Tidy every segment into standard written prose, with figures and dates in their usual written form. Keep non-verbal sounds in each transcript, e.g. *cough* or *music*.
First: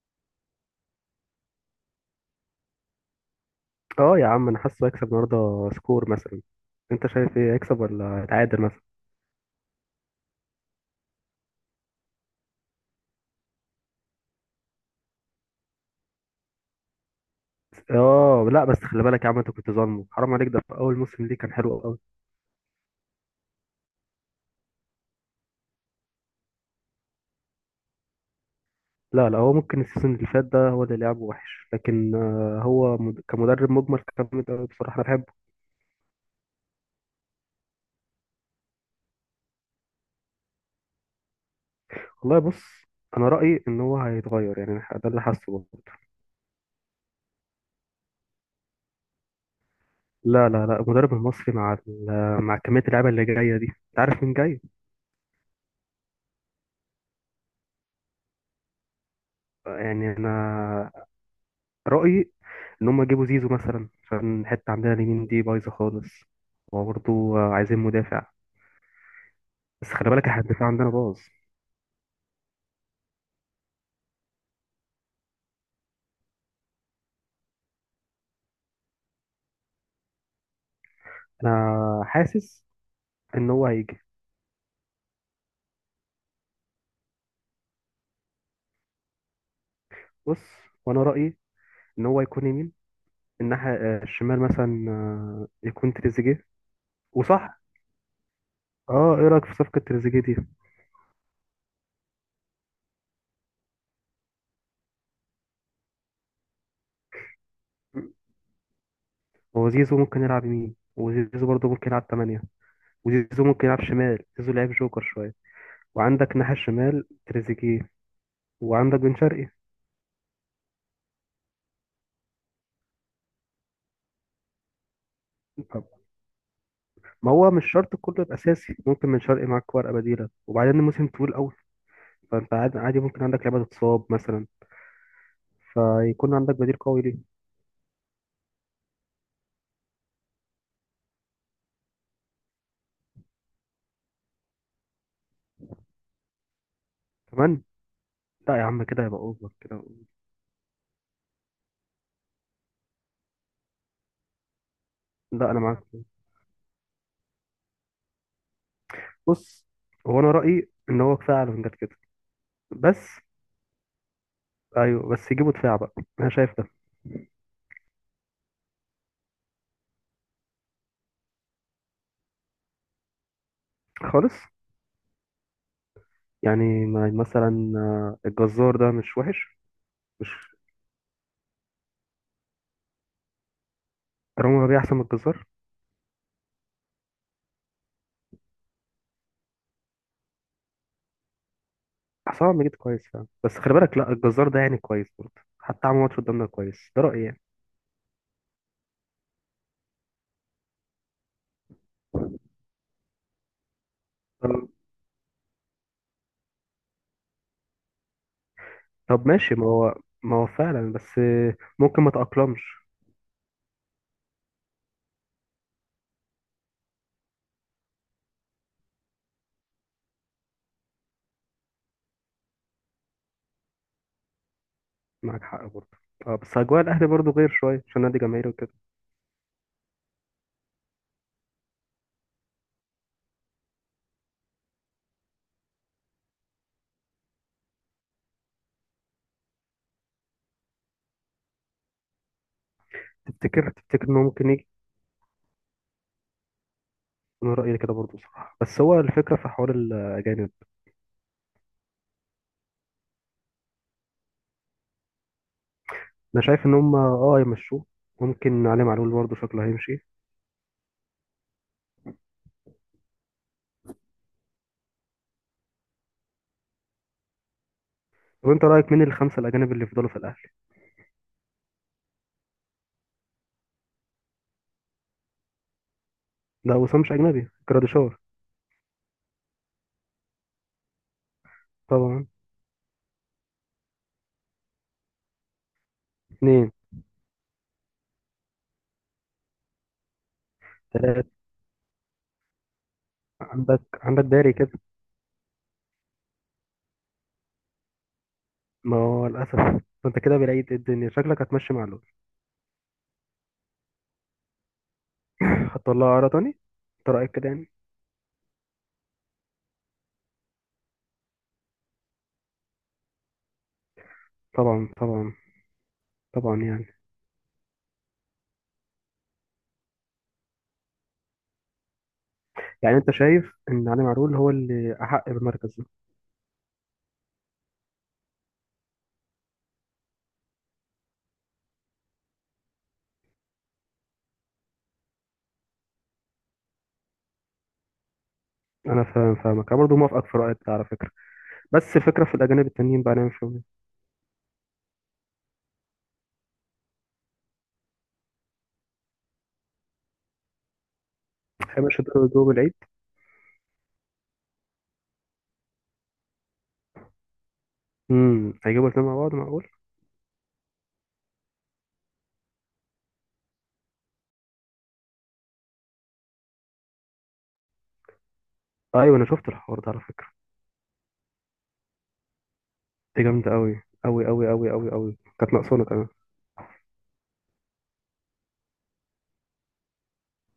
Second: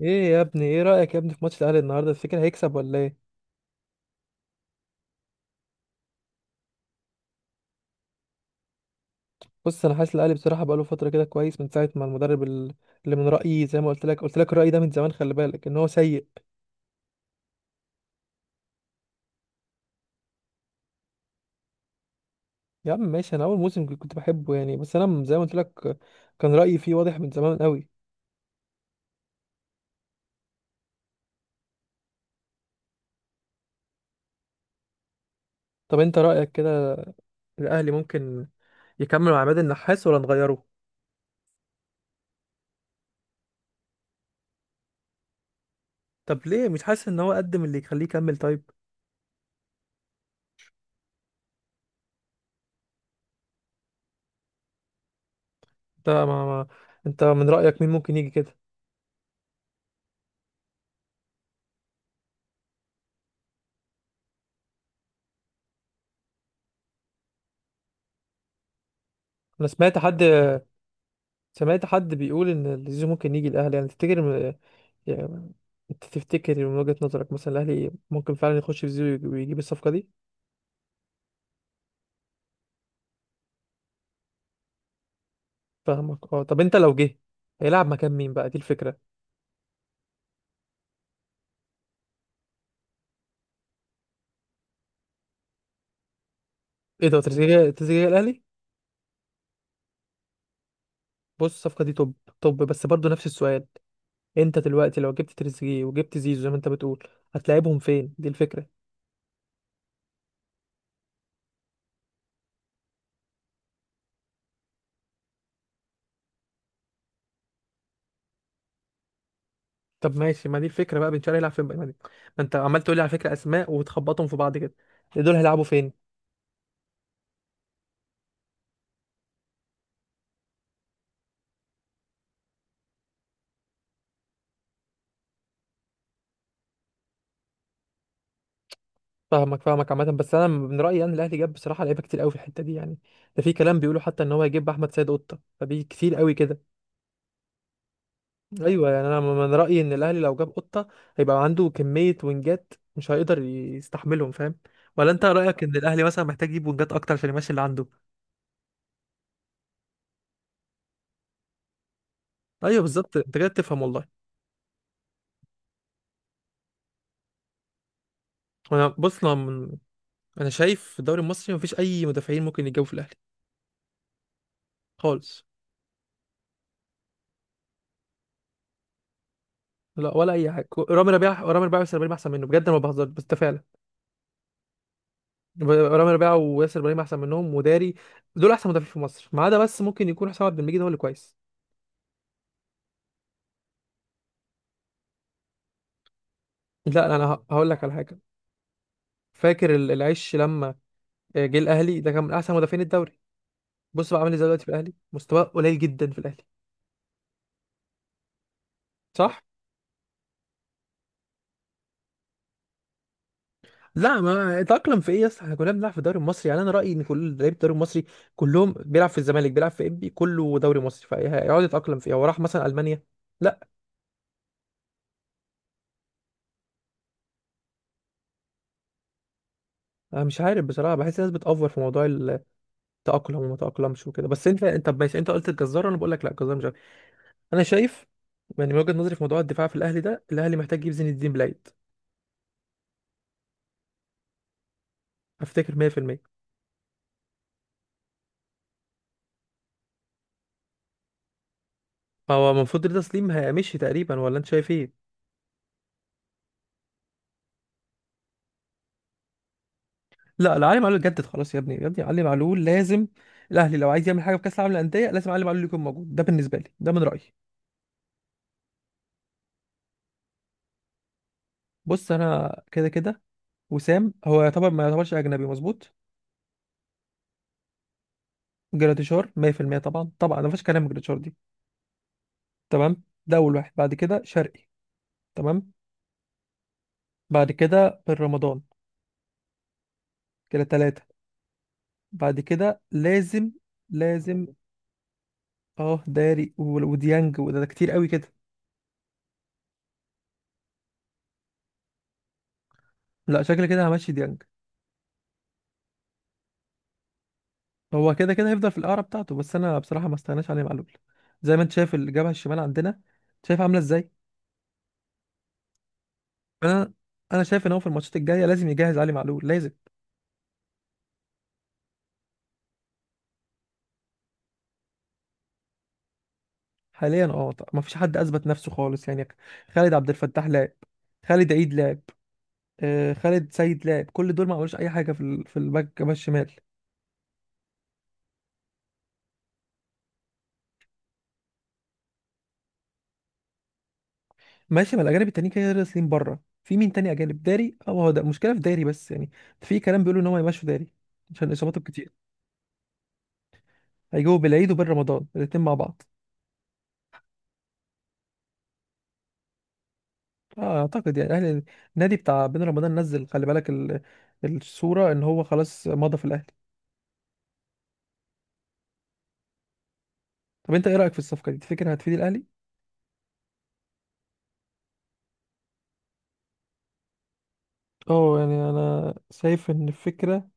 ايه يا ابني، ايه رأيك يا ابني في ماتش الاهلي النهارده؟ تفتكر هيكسب ولا ايه؟ اه يا عم، انا حاسه هيكسب النهارده سكور مثلا. انت شايف ايه، هيكسب ولا هيتعادل مثلا؟ بص، انا حاسس الاهلي بصراحة بقاله فترة كده كويس من ساعة ما المدرب اللي من رأيي زي ما قلت لك الرأي ده من زمان. خلي بالك ان هو سيء. اه لا، بس خلي بالك يا عم، انت كنت ظالمه، حرام عليك، ده في اول موسم ليه كان حلو قوي. يا عم ماشي، انا اول موسم كنت بحبه يعني، بس انا زي ما قلت لك كان رأيي فيه واضح من زمان قوي. لا لا، هو ممكن السيزون اللي فات ده هو اللي لعبه وحش، لكن هو كمدرب مجمل كان جامد قوي بصراحه، انا بحبه. طب انت رأيك كده الاهلي ممكن يكمل مع عماد النحاس ولا نغيره؟ والله بص، انا رايي ان هو هيتغير، يعني ده اللي حاسه برضه. طب ليه مش حاسس ان هو قدم اللي يخليه يكمل طيب؟ لا لا لا، المدرب المصري مع مع كميه اللعيبه اللي جايه دي، انت عارف مين جاي. انت ما, ما انت من رأيك مين ممكن يجي كده؟ يعني انا رأيي إن هم يجيبوا زيزو مثلا، عشان الحتة عندنا اليمين دي بايظة خالص، وبرضه عايزين مدافع، انا بس سمعت خلي حد بالك احنا الدفاع عندنا باظ. سمعت حد بيقول ان زيزو ممكن يجي الاهلي، يعني تفتكر؟ يعني انت تفتكر من وجهة نظرك مثلا الاهلي ممكن فعلا يخش في زيرو ويجيب الصفقة دي؟ أنا حاسس إن هو هيجي. فاهمك اه. طب انت لو جه هيلعب مكان مين بقى؟ دي الفكرة. بص، وأنا رأيي إن هو يكون يمين الناحية، الشمال مثلا يكون تريزيجيه. ايه ده؟ وصح، تريزيجيه؟ تريزيجيه الاهلي؟ اه ايه رأيك في صفقة تريزيجيه دي؟ بص الصفقة دي توب توب، بس برضو نفس السؤال. انت دلوقتي لو جبت تريزيجيه وجبت زيزو زي ما انت بتقول، هتلاعبهم فين؟ دي الفكرة. هو زيزو ممكن يلعب يمين، وزيزو برضه ممكن يلعب تمانية، وزيزو ممكن يلعب شمال. زيزو لعيب جوكر شوية، وعندك ناحية الشمال تريزيجيه، وعندك بن شرقي. طب ماشي، ما دي الفكرة بقى، بن شرقي هيلعب فين بقى؟ ما انت عمال تقول لي على فكرة اسماء وتخبطهم في بعض كده، دول هيلعبوا فين؟ ما هو مش شرط كله يبقى اساسي، ممكن من شرقي معاك ورقه بديله، وبعدين الموسم طويل قوي، فانت عادي ممكن عندك لعبه تتصاب مثلا، فيكون عندك بديل قوي ليه. فاهمك فاهمك. عامة بس أنا من رأيي أن الأهلي جاب بصراحة لعيبة كتير قوي في الحتة دي يعني. ده في كلام بيقولوا حتى إن هو هيجيب أحمد سيد قطة، فدي كتير قوي كده. كمان لا يا عم، أيوه، كده يعني أنا يبقى اوفر من رأيي كده. إن الأهلي لو جاب قطة هيبقى عنده كمية وينجات مش هيقدر يستحملهم، فاهم؟ ولا أنت لا انا رأيك إن معاك، الأهلي مثلا محتاج يجيب وينجات أكتر عشان يمشي اللي عنده؟ بص، هو انا رايي ان هو كفايه على فنجان كده، أيوه بس بالظبط، أنت كده بتفهم والله. ايوه بس يجيبوا دفاع بقى، انا شايف ده. أنا بص، أنا شايف في الدوري المصري مفيش أي مدافعين ممكن يتجابوا في الأهلي. خالص، خالص. يعني مثلا الجزار ده مش وحش. لا، مش، ولا أي حاجة. رامي ربيعة، رامي ربيعة بس أحسن منه بجد، أنا ما بهزرش، بس ده فعلا. رامي ربيعه احسن من الجزار. رامي ربيعه وياسر ابراهيم احسن منهم وداري، دول احسن مدافعين في مصر، ما عدا بس ممكن يكون حسام عبد المجيد هو اللي كويس. حسام عبد المجيد كويس فعلا، بس خلي بالك لا، الجزار ده يعني كويس برضه، حتى عمل ماتش قدامنا كويس، ده لا انا رايي. هقول لك على حاجه. فاكر العش لما جه الاهلي ده كان من احسن مدافعين الدوري. بص بقى عامل ازاي دلوقتي يعني في الاهلي، مستواه قليل جدا في الاهلي. طب صح. ماشي، ما هو فعلا، بس ممكن ما تأقلمش. لا، ما اتأقلم في ايه يا اسطى، احنا كلنا بنلعب في الدوري المصري، يعني انا رأيي ان كل لعيبه الدوري المصري كلهم بيلعب في الزمالك، بيلعب في انبي، كله دوري مصري، فهيقعد يتأقلم في ايه؟ هو راح مثلا المانيا؟ لا. معاك حق برضه، اه بس أجواء الأهلي برضه غير شوية عشان نادي جماهيري وكده. انا مش عارف بصراحه، بحس الناس بتأفور في موضوع تأقلم وما تأقلمش وكده، بس انت طب ماشي، انت قلت الجزار وانا بقول لك لا، الجزار مش عارف. انا شايف، يعني من وجهة نظري في موضوع الدفاع في الاهلي ده الاهلي محتاج يجيب زين الدين بلايد. تفتكر إنه ممكن يجي؟ افتكر 100%. أنا رأيي كده برضه صراحة، بس هو الفكرة في حوار الأجانب. هو المفروض رضا سليم هيمشي تقريبا ولا انت شايف ايه؟ أنا شايف إن هم اه يمشوه، ممكن علي معلول برضه شكله هيمشي. لا لا، علي معلول جدد خلاص يا ابني يا ابني، علي معلول لازم. الاهلي لو عايز يعمل حاجه في كاس العالم للانديه لازم علي معلول يكون موجود، ده بالنسبه لي، ده من رايي. طب أنت رأيك مين الخمسة الأجانب اللي يفضلوا في الأهلي؟ بص، انا كده كده وسام هو يعتبر ما يعتبرش اجنبي مظبوط. لا وسام مش أجنبي، جراديشار جراتيشار 100%، طبعا طبعا، ما فيش كلام، جراتيشار دي. طبعا، تمام، ده اول واحد. بعد كده شرقي، تمام. اتنين، بعد كده بالرمضان، كده ثلاثة. تلاتة، بعد كده لازم. عندك لازم. داري كده. اه داري وديانج، وده كتير قوي كده. ما هو للأسف، أنت كده بلاقي الدنيا شكلك هتمشي معلول، لا، شكل كده همشي ديانج. هتطلعه عرض تاني، أنت رأيك كده يعني؟ هو كده كده هيفضل في القارة بتاعته، بس انا بصراحة ما استغناش عليه معلول، زي ما انت شايف الجبهة الشمال عندنا، شايف عاملة ازاي. طبعا طبعا، طبعا يعني. انا انا شايف ان هو في الماتشات الجاية لازم يجهز علي معلول، لازم. يعني انت شايف ان علي معلول هو اللي احق بالمركز ده؟ حاليا اه، طب ما فيش حد اثبت نفسه خالص يعني. خالد عبد الفتاح لعب، خالد عيد لعب، خالد سيد لعب، كل دول ما عملوش اي حاجة في الباك الشمال. انا فاهم، فاهمك، انا برضه موافقك في رايك ده على فكره، بس الفكره في الاجانب التانيين بقى نعمل فيهم ايه؟ ماشي، ما الاجانب التانيين كده كده راسلين بره، في مين تاني اجانب؟ داري، اه، هو ده المشكله في داري بس يعني، في كلام بيقولوا ان هو يمشوا داري عشان اصاباته هيبقى كتير. شدوا جوه بالعيد. هيجوا بالعيد وبين رمضان الاتنين مع بعض. هيجيبوا الاثنين مع بعض، معقول؟ اه اعتقد يعني اهل النادي بتاع بين رمضان نزل، خلي بالك الصوره ان هو خلاص مضى في الاهلي. ايوه، انا شفت الحوار ده على فكره. طب انت ايه رايك في الصفقه دي؟ تفتكر هتفيد الاهلي؟ دي جامده قوي قوي قوي قوي قوي قوي، كانت ناقصانا كمان. اه يعني انا شايف ان الفكره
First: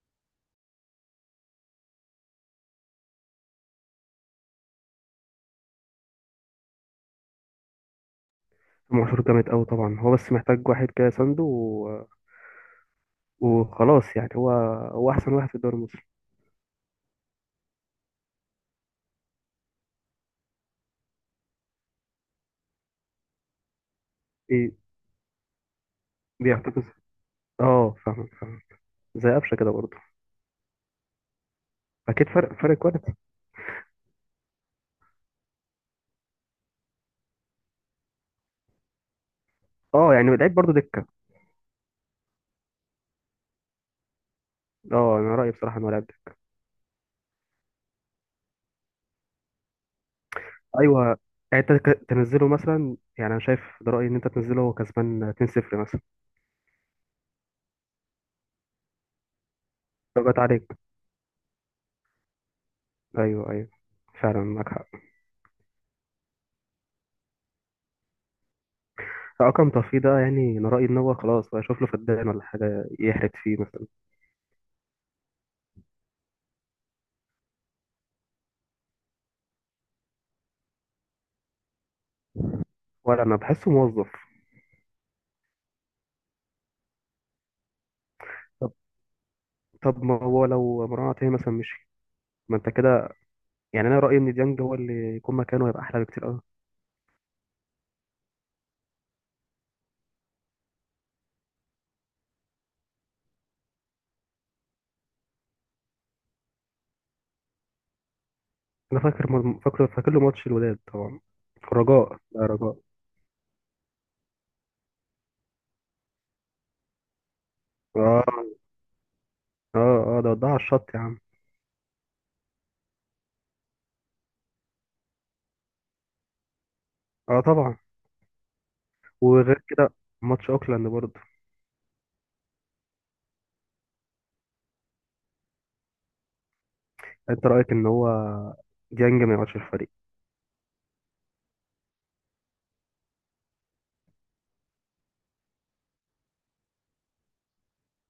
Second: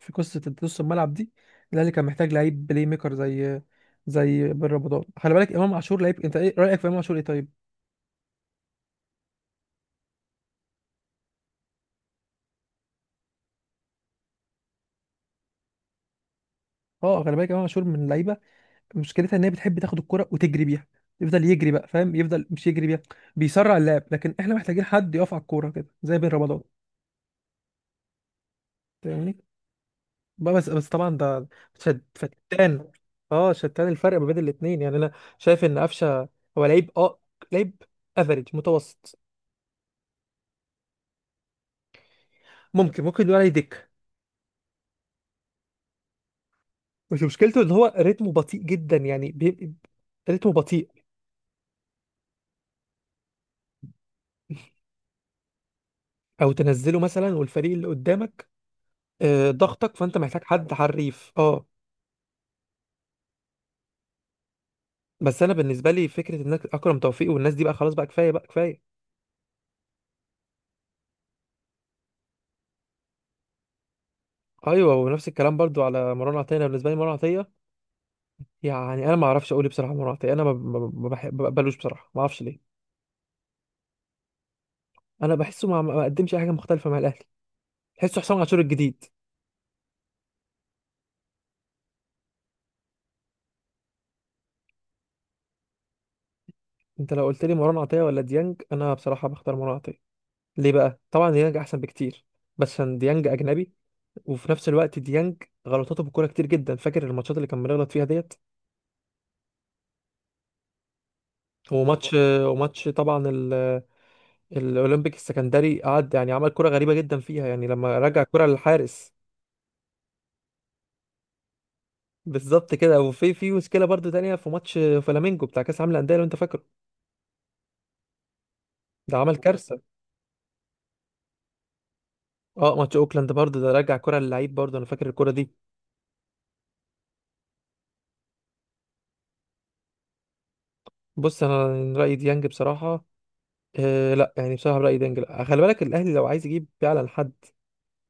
في قصه نص الملعب دي، الاهلي كان محتاج لعيب بلاي ميكر، زي بن رمضان. خلي بالك امام عاشور لعيب، انت ايه رايك في امام عاشور، ايه طيب؟ امام عاشور جامد قوي طبعا، هو بس محتاج واحد كده سنده وخلاص، يعني هو احسن واحد في الدوري المصري. اه، خلي بالك امام عاشور من اللعيبه، مشكلتها ان هي بتحب تاخد الكرة وتجري بيها، يفضل يجري بقى، فاهم؟ يفضل مش يجري بيها، بيسرع اللعب، لكن احنا ايه محتاجين حد يقف على الكوره كده زي بين رمضان، بيحتفظ، اه فاهمك فاهمك، زي فاهمني؟ قفشه كده برضه. بقى بس طبعا ده شد اكيد فرق فرق فتان. كواليتي. اه شتان الفرق ما بين الاثنين، يعني انا شايف ان قفشه هو لعيب افريج متوسط. اه يعني لعيب برضه. ممكن نقول عليه دك. اه انا رايي بصراحه انه لاعب. بس مشكلته ان هو رتمه بطيء جدا، يعني رتمه بطيء. ايوه، يعني انت تنزله مثلا، يعني انا شايف ده رايي ان انت تنزله وهو كسبان 2-0 مثلا، او تنزله مثلا والفريق اللي قدامك ضغطك، فانت لو جت محتاج حد عليك. حريف اه. ايوه ايوه، فعلا معاك حق. بس انا بالنسبه لي فكره انك اكرم توفيق والناس دي بقى خلاص، بقى كفايه بقى كفايه. رقم طفي ده يعني انا رايي ان هو خلاص بقى، اشوف له فدان ولا حاجه يحرق فيه مثلا. ايوه، ونفس الكلام برضو على مروان عطيه. أنا بالنسبه لي مروان عطيه، يعني انا ما اعرفش اقول إيه بصراحه. مروان عطيه، انا ما بقبلوش بصراحه، ما اعرفش ليه. ولا انا بحسه موظف. انا بحسه ما قدمش اي حاجه مختلفه مع الاهلي، بحسه حسام عاشور طب الجديد. طب ما هو لو مروان عطيه مثلا مشي، ما انت كده، يعني انا رايي ان ديانج هو اللي يكون مكانه هيبقى احلى بكتير قوي. انت لو قلت لي مروان عطيه ولا ديانج، انا بصراحه بختار مروان عطيه. ليه بقى؟ طبعا ديانج احسن بكتير، بس عشان ديانج اجنبي، وفي نفس الوقت ديانج غلطاته في الكوره كتير جدا، فاكر الماتشات اللي كان بيغلط فيها ديت؟ انا فاكر م- فاكر فاكر له ماتش الوداد طبعا، وماتش الرجاء، لا رجاء. وماتش طبعا الاولمبيك السكندري قعد، يعني عمل كرة غريبة جدا فيها، يعني لما رجع اه الكرة للحارس. اه اه، ده ودها على الشط يا عم. بالظبط كده، وفي مشكلة برضو تانية في ماتش فلامينجو بتاع كأس العالم للأندية لو انت فاكره. اه طبعا. ده عمل وغير كارثة. كده ماتش اوكلاند برضه. اه، ماتش اوكلاند برضو، ده رجع كرة للعيب برضو، انا فاكر الكرة دي. انت رايك ان هو ديانج ما يقعدش في الفريق؟ بص انا رأيي ديانج بصراحة، لا يعني بصراحة رأيي ديانج لا، خلي بالك الاهلي لو عايز يجيب فعلا حد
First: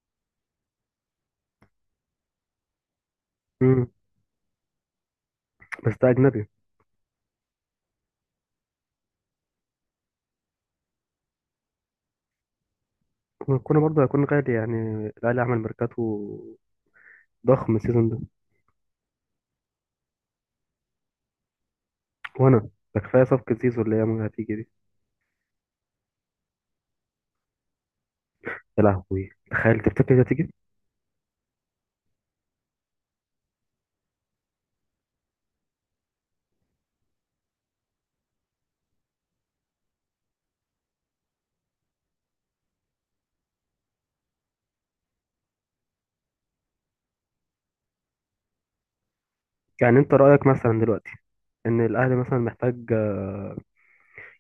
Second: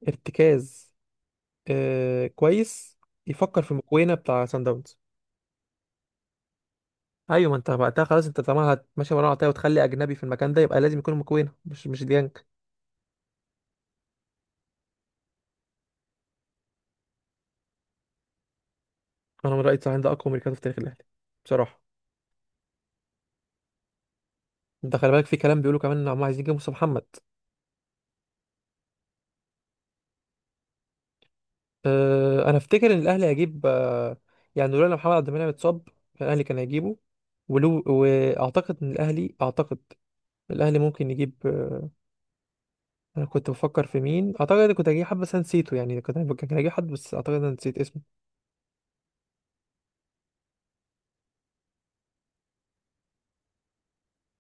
ارتكاز كويس، يفكر في مم. مكوينة بتاع سان داونز. بس ده اجنبي. ايوه، ما انت وقتها خلاص، انت طالما هتمشي مروان عطيه وتخلي اجنبي في المكان ده يبقى لازم يكون مكوينة مش ديانج. كنا برضه هيكون غالي يعني، الاهلي عمل ميركاتو ضخم السيزون ده. انا من رايي التسعين ده اقوى ميركاتو في تاريخ الاهلي بصراحه. وانا ده كفايه صفقه زيزو اللي هي هتيجي دي. انت خلي بالك، في كلام بيقولوا كمان ان هم عايزين يجيبوا مصطفى محمد. يا لهوي تخيل، تفتكر دي هتيجي؟ أه انا افتكر ان الاهلي هيجيب أه، يعني لولا ان محمد عبد المنعم اتصاب كان الاهلي كان هيجيبه، ولو واعتقد ان الاهلي اعتقد الاهلي ممكن يجيب أه. انا كنت بفكر في مين، اعتقد إن كنت هجيب حد بس أنا نسيته، يعني كان هجيب حد بس اعتقد إن انا نسيت اسمه. يعني انت رايك مثلا دلوقتي ان الاهلي مثلا محتاج،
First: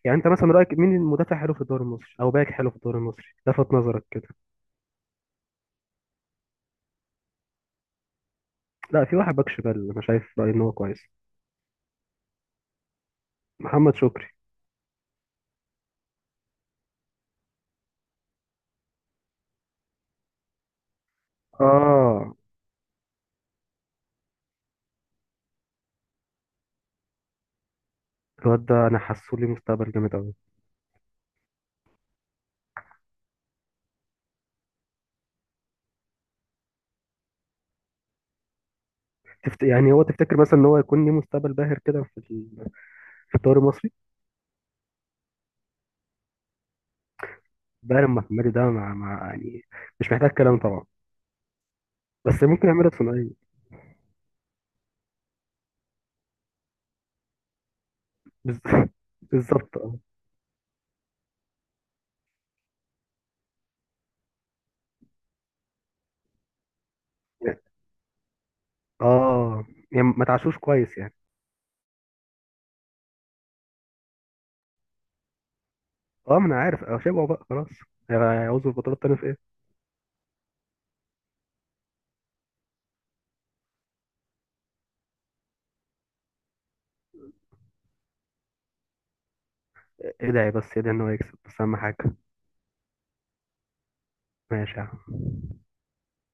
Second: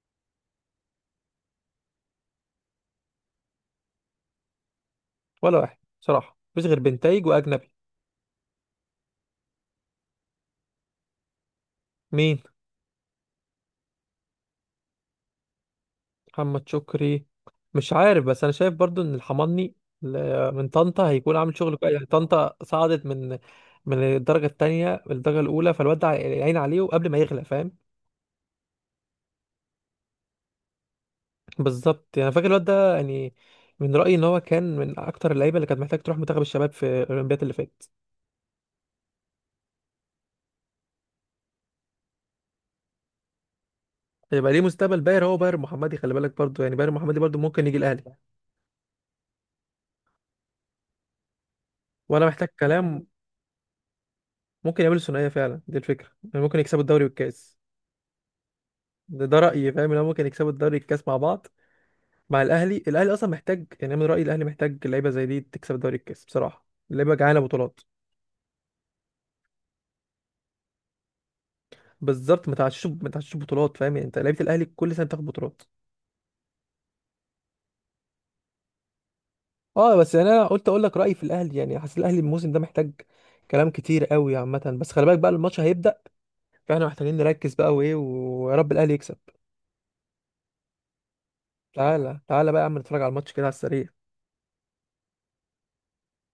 يعني انت مثلا رايك مين المدافع حلو في الدوري المصري او باك حلو في الدوري المصري لفت نظرك كده؟ ولا واحد بصراحه، مفيش غير بنتايج واجنبي. لا في واحد باك شمال انا شايف رايي ان هو كويس. مين؟ محمد شكري. محمد شكري؟ مش عارف، بس انا شايف برضو ان الحماني من طنطا هيكون عامل شغل كويس، يعني اه، طنطا صعدت من الدرجه الثانيه للدرجه الاولى، فالواد ده عين عليه وقبل ما يغلى، فاهم؟ الواد ده انا حاسه لي مستقبل جامد قوي. بالظبط، يعني فاكر الواد ده يعني، من رايي ان هو كان من اكتر اللعيبه اللي كانت محتاج تروح منتخب الشباب في الاولمبياد اللي فاتت. يعني هو تفتكر مثلا ان هو يكون ليه مستقبل باهر كده في في الدوري المصري؟ هيبقى ليه مستقبل باهر. هو باهر محمدي، خلي بالك برضو، يعني باهر محمدي برضو ممكن يجي الاهلي. باهر محمدي ده مع يعني مش محتاج كلام طبعا. ولا بس محتاج ممكن يعملها في كلام. ثنائيه. ممكن يعملوا ثنائيه فعلا، دي الفكره، يعني ممكن يكسبوا الدوري والكاس. بز... *laughs* ده رايي، بالظبط فاهم ان اه. هو ممكن يكسبوا الدوري والكاس مع بعض. مع الاهلي. الاهلي اصلا محتاج، يعني أنا من رايي الاهلي محتاج لعيبه زي دي تكسب دوري الكاس، بصراحه لعيبه جعانه بطولات. اه يعني ما تعشوش كويس يعني. بالظبط، ما تعشش ما تعشش بطولات، فاهم؟ يعني انت لعيبه الاهلي كل سنه بتاخد بطولات. اه ما انا عارف، اه شبعوا بقى خلاص، هيعوزوا البطولات تاني في ايه. اه بس يعني انا قلت اقول لك رايي في الاهلي، يعني حاسس الاهلي الموسم ده محتاج كلام كتير قوي عامه، بس خلي بالك بقى الماتش هيبدا، فاحنا محتاجين نركز بقى وايه، ويا رب الاهلي يكسب. إيه، ادعي بس ادعي ان هو يكسب بس اهم حاجه. تعالى تعالى بقى يا عم نتفرج على الماتش كده على السريع. ماشي يا عم.